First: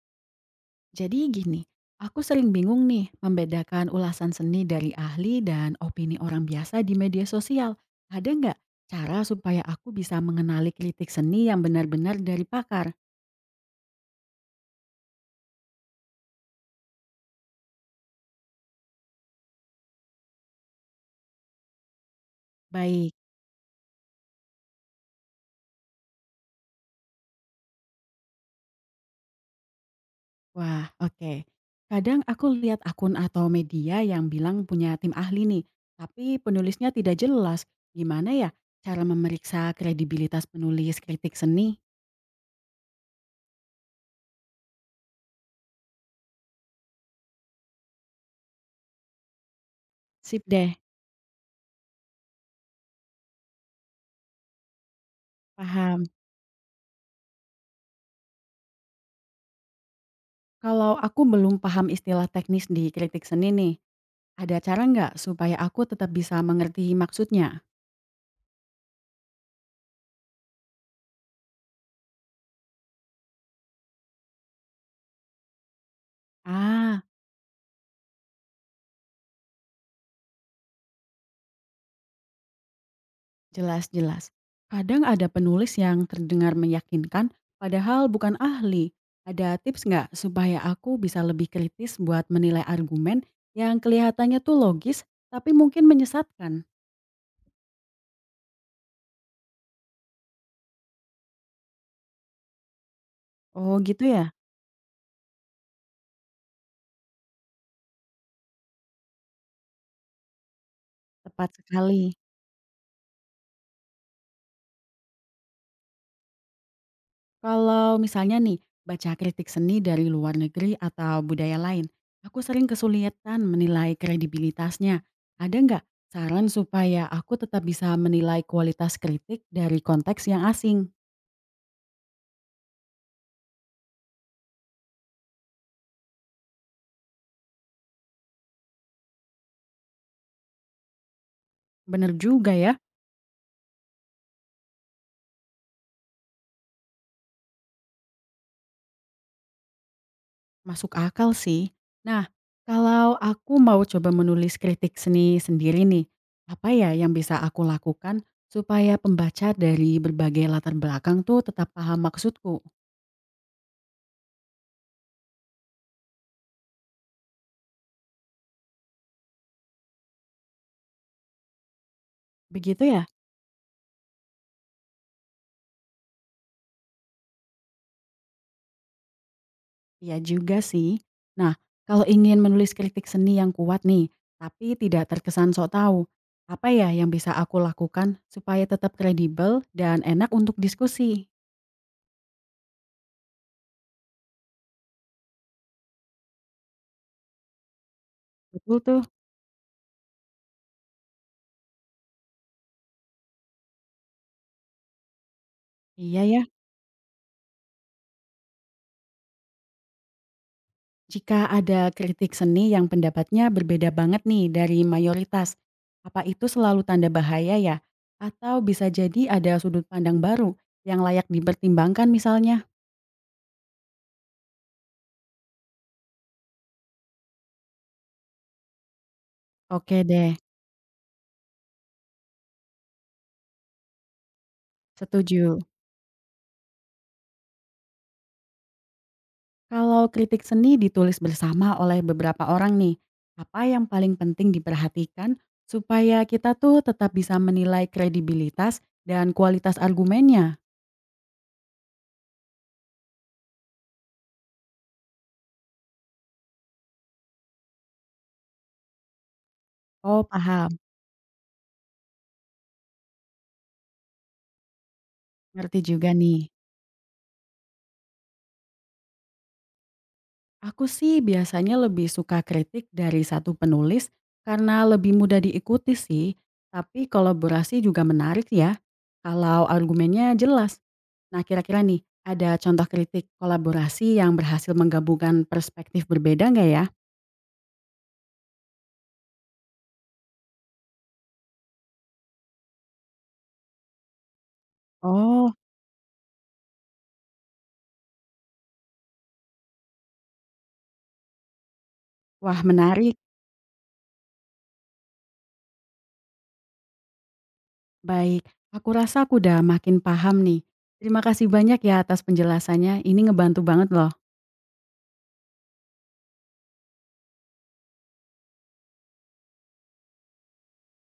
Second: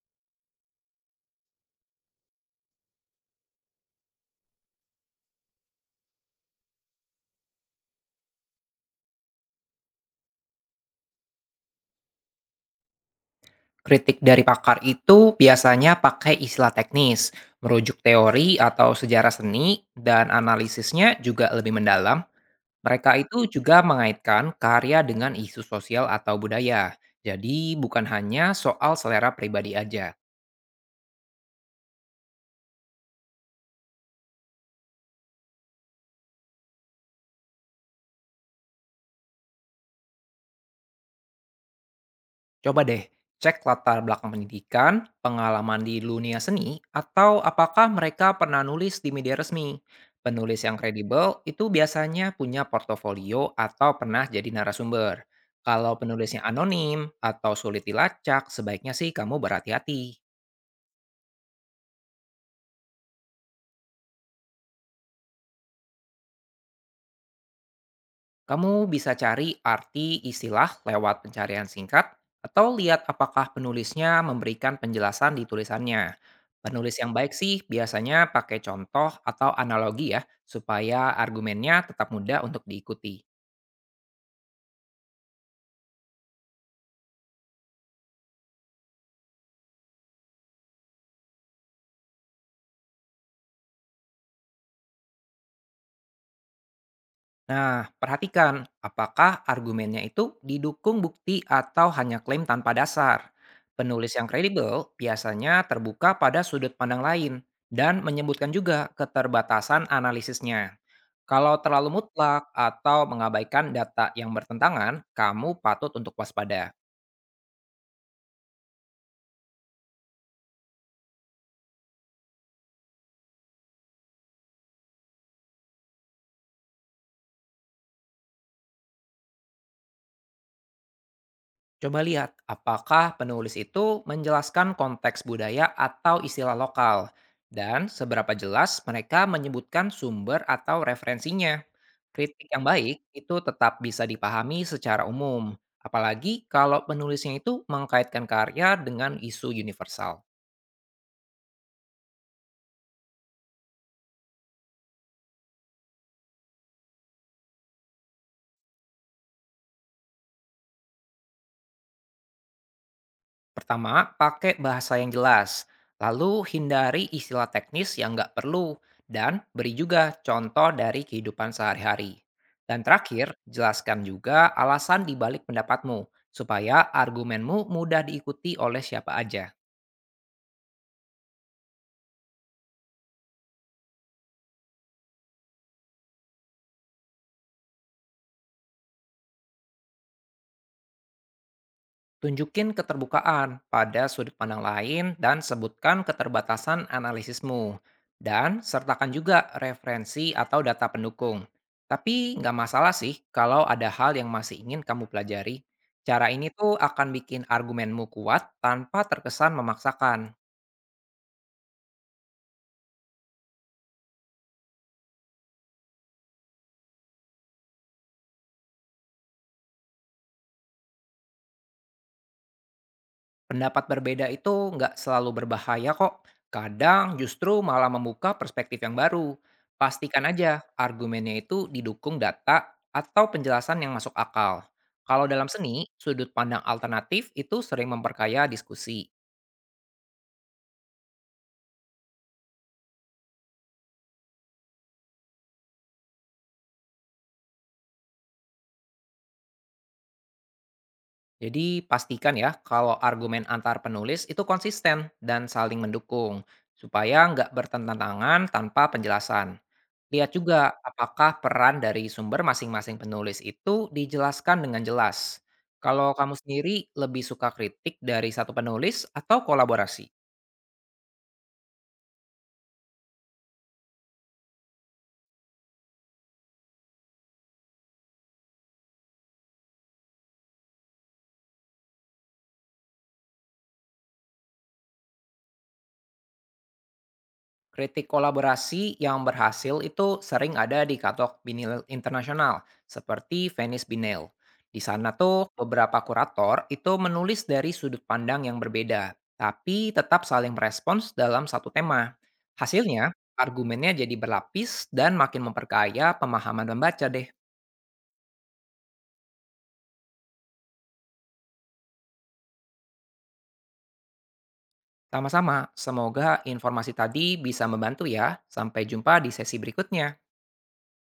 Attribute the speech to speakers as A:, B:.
A: Jadi gini, aku sering bingung nih membedakan ulasan seni dari ahli dan opini orang biasa di media sosial. Ada nggak cara supaya aku bisa mengenali kritik seni yang benar-benar dari pakar?
B: Kritik dari pakar itu biasanya pakai istilah teknis, merujuk teori atau sejarah seni, dan analisisnya juga lebih mendalam.
A: Baik,
B: Mereka itu juga mengaitkan karya dengan isu sosial atau budaya. Jadi bukan hanya soal selera pribadi aja.
A: wah oke. Kadang aku lihat akun atau media yang bilang punya tim ahli nih, tapi penulisnya tidak jelas. Gimana ya cara memeriksa kredibilitas penulis kritik seni?
B: Coba deh, cek latar belakang pendidikan, pengalaman di dunia seni, atau apakah mereka pernah nulis di media resmi.
A: Sip
B: Penulis
A: deh,
B: yang kredibel itu biasanya punya portofolio atau pernah jadi narasumber. Kalau
A: paham.
B: penulisnya anonim atau sulit dilacak, sebaiknya sih kamu berhati-hati.
A: Kalau aku belum paham istilah teknis di kritik seni nih, ada cara nggak supaya aku tetap bisa mengerti maksudnya?
B: Kamu bisa cari arti istilah lewat pencarian singkat atau lihat apakah penulisnya memberikan penjelasan di tulisannya. Penulis
A: Ah,
B: yang baik sih biasanya pakai contoh atau analogi ya, supaya argumennya tetap mudah untuk diikuti.
A: jelas jelas. Kadang ada penulis yang terdengar meyakinkan padahal bukan ahli. Ada tips nggak supaya aku bisa lebih kritis buat menilai argumen yang kelihatannya tuh logis tapi mungkin menyesatkan?
B: Nah, perhatikan apakah argumennya itu didukung bukti atau hanya klaim tanpa dasar.
A: Oh gitu
B: Penulis
A: ya,
B: yang kredibel biasanya terbuka pada sudut pandang lain dan menyebutkan juga keterbatasan analisisnya.
A: tepat
B: Kalau terlalu
A: sekali.
B: mutlak atau mengabaikan data yang bertentangan, kamu patut untuk waspada.
A: Kalau misalnya nih, baca kritik seni dari luar negeri atau budaya lain, aku sering kesulitan menilai kredibilitasnya. Ada nggak saran supaya aku tetap bisa menilai kualitas kritik dari konteks yang asing?
B: Coba lihat apakah penulis itu menjelaskan konteks budaya atau istilah lokal dan seberapa jelas mereka menyebutkan sumber atau referensinya.
A: Bener
B: Kritik
A: juga
B: yang
A: ya,
B: baik itu tetap bisa dipahami secara umum, apalagi kalau penulisnya itu mengkaitkan karya dengan isu universal.
A: masuk akal sih. Nah, kalau aku mau coba menulis kritik seni sendiri nih, apa ya yang bisa aku lakukan supaya pembaca dari berbagai latar belakang tuh tetap paham maksudku?
B: Pertama, pakai bahasa yang jelas. Lalu hindari istilah teknis yang nggak perlu dan beri juga contoh dari kehidupan sehari-hari. Dan
A: Begitu ya?
B: terakhir, jelaskan juga alasan di balik pendapatmu supaya argumenmu mudah diikuti oleh siapa aja.
A: Iya juga sih. Nah, kalau ingin menulis kritik seni yang kuat nih, tapi tidak terkesan sok tahu, apa ya yang bisa aku lakukan supaya tetap kredibel dan enak untuk diskusi?
B: Tunjukin keterbukaan pada sudut pandang lain dan sebutkan keterbatasan analisismu. Dan
A: Betul tuh.
B: sertakan juga referensi atau data pendukung. Tapi nggak masalah sih kalau ada hal yang masih ingin kamu pelajari.
A: Iya
B: Cara
A: ya.
B: ini tuh akan bikin argumenmu kuat tanpa terkesan memaksakan.
A: Jika ada kritik seni yang pendapatnya berbeda banget nih dari mayoritas, apa itu selalu tanda bahaya ya? Atau bisa jadi ada sudut pandang baru yang layak dipertimbangkan misalnya?
B: Pendapat berbeda itu nggak selalu berbahaya kok. Kadang justru malah membuka perspektif yang baru.
A: Oke
B: Pastikan
A: deh,
B: aja argumennya itu didukung data atau penjelasan yang masuk akal. Kalau dalam
A: setuju.
B: seni, sudut pandang alternatif itu sering memperkaya diskusi.
A: Kalau kritik seni ditulis bersama oleh beberapa orang nih, apa yang paling penting diperhatikan supaya kita tuh tetap bisa menilai kredibilitas dan kualitas argumennya?
B: Jadi pastikan ya kalau argumen antar penulis itu konsisten dan saling mendukung, supaya nggak bertentangan tanpa penjelasan.
A: Oh,
B: Lihat juga
A: paham.
B: apakah peran dari sumber masing-masing penulis itu dijelaskan dengan jelas.
A: Ngerti juga
B: Kalau kamu
A: nih.
B: sendiri lebih suka kritik dari satu penulis atau kolaborasi?
A: Aku sih biasanya lebih suka kritik dari satu penulis karena lebih mudah diikuti sih, tapi kolaborasi juga menarik ya kalau argumennya jelas. Nah, kira-kira nih, ada contoh kritik kolaborasi yang berhasil menggabungkan perspektif berbeda nggak ya?
B: Kritik kolaborasi yang berhasil itu sering ada di katalog binil internasional, seperti Venice Biennale. Di sana tuh
A: Oh,
B: beberapa kurator itu menulis dari sudut pandang yang berbeda, tapi tetap saling merespons dalam satu tema.
A: wah
B: Hasilnya,
A: menarik.
B: argumennya jadi berlapis dan makin memperkaya pemahaman membaca deh.
A: Baik, aku rasa aku udah makin paham nih. Terima kasih banyak ya atas penjelasannya. Ini ngebantu banget loh.
B: Sama-sama, semoga informasi tadi bisa membantu ya. Sampai jumpa di sesi berikutnya.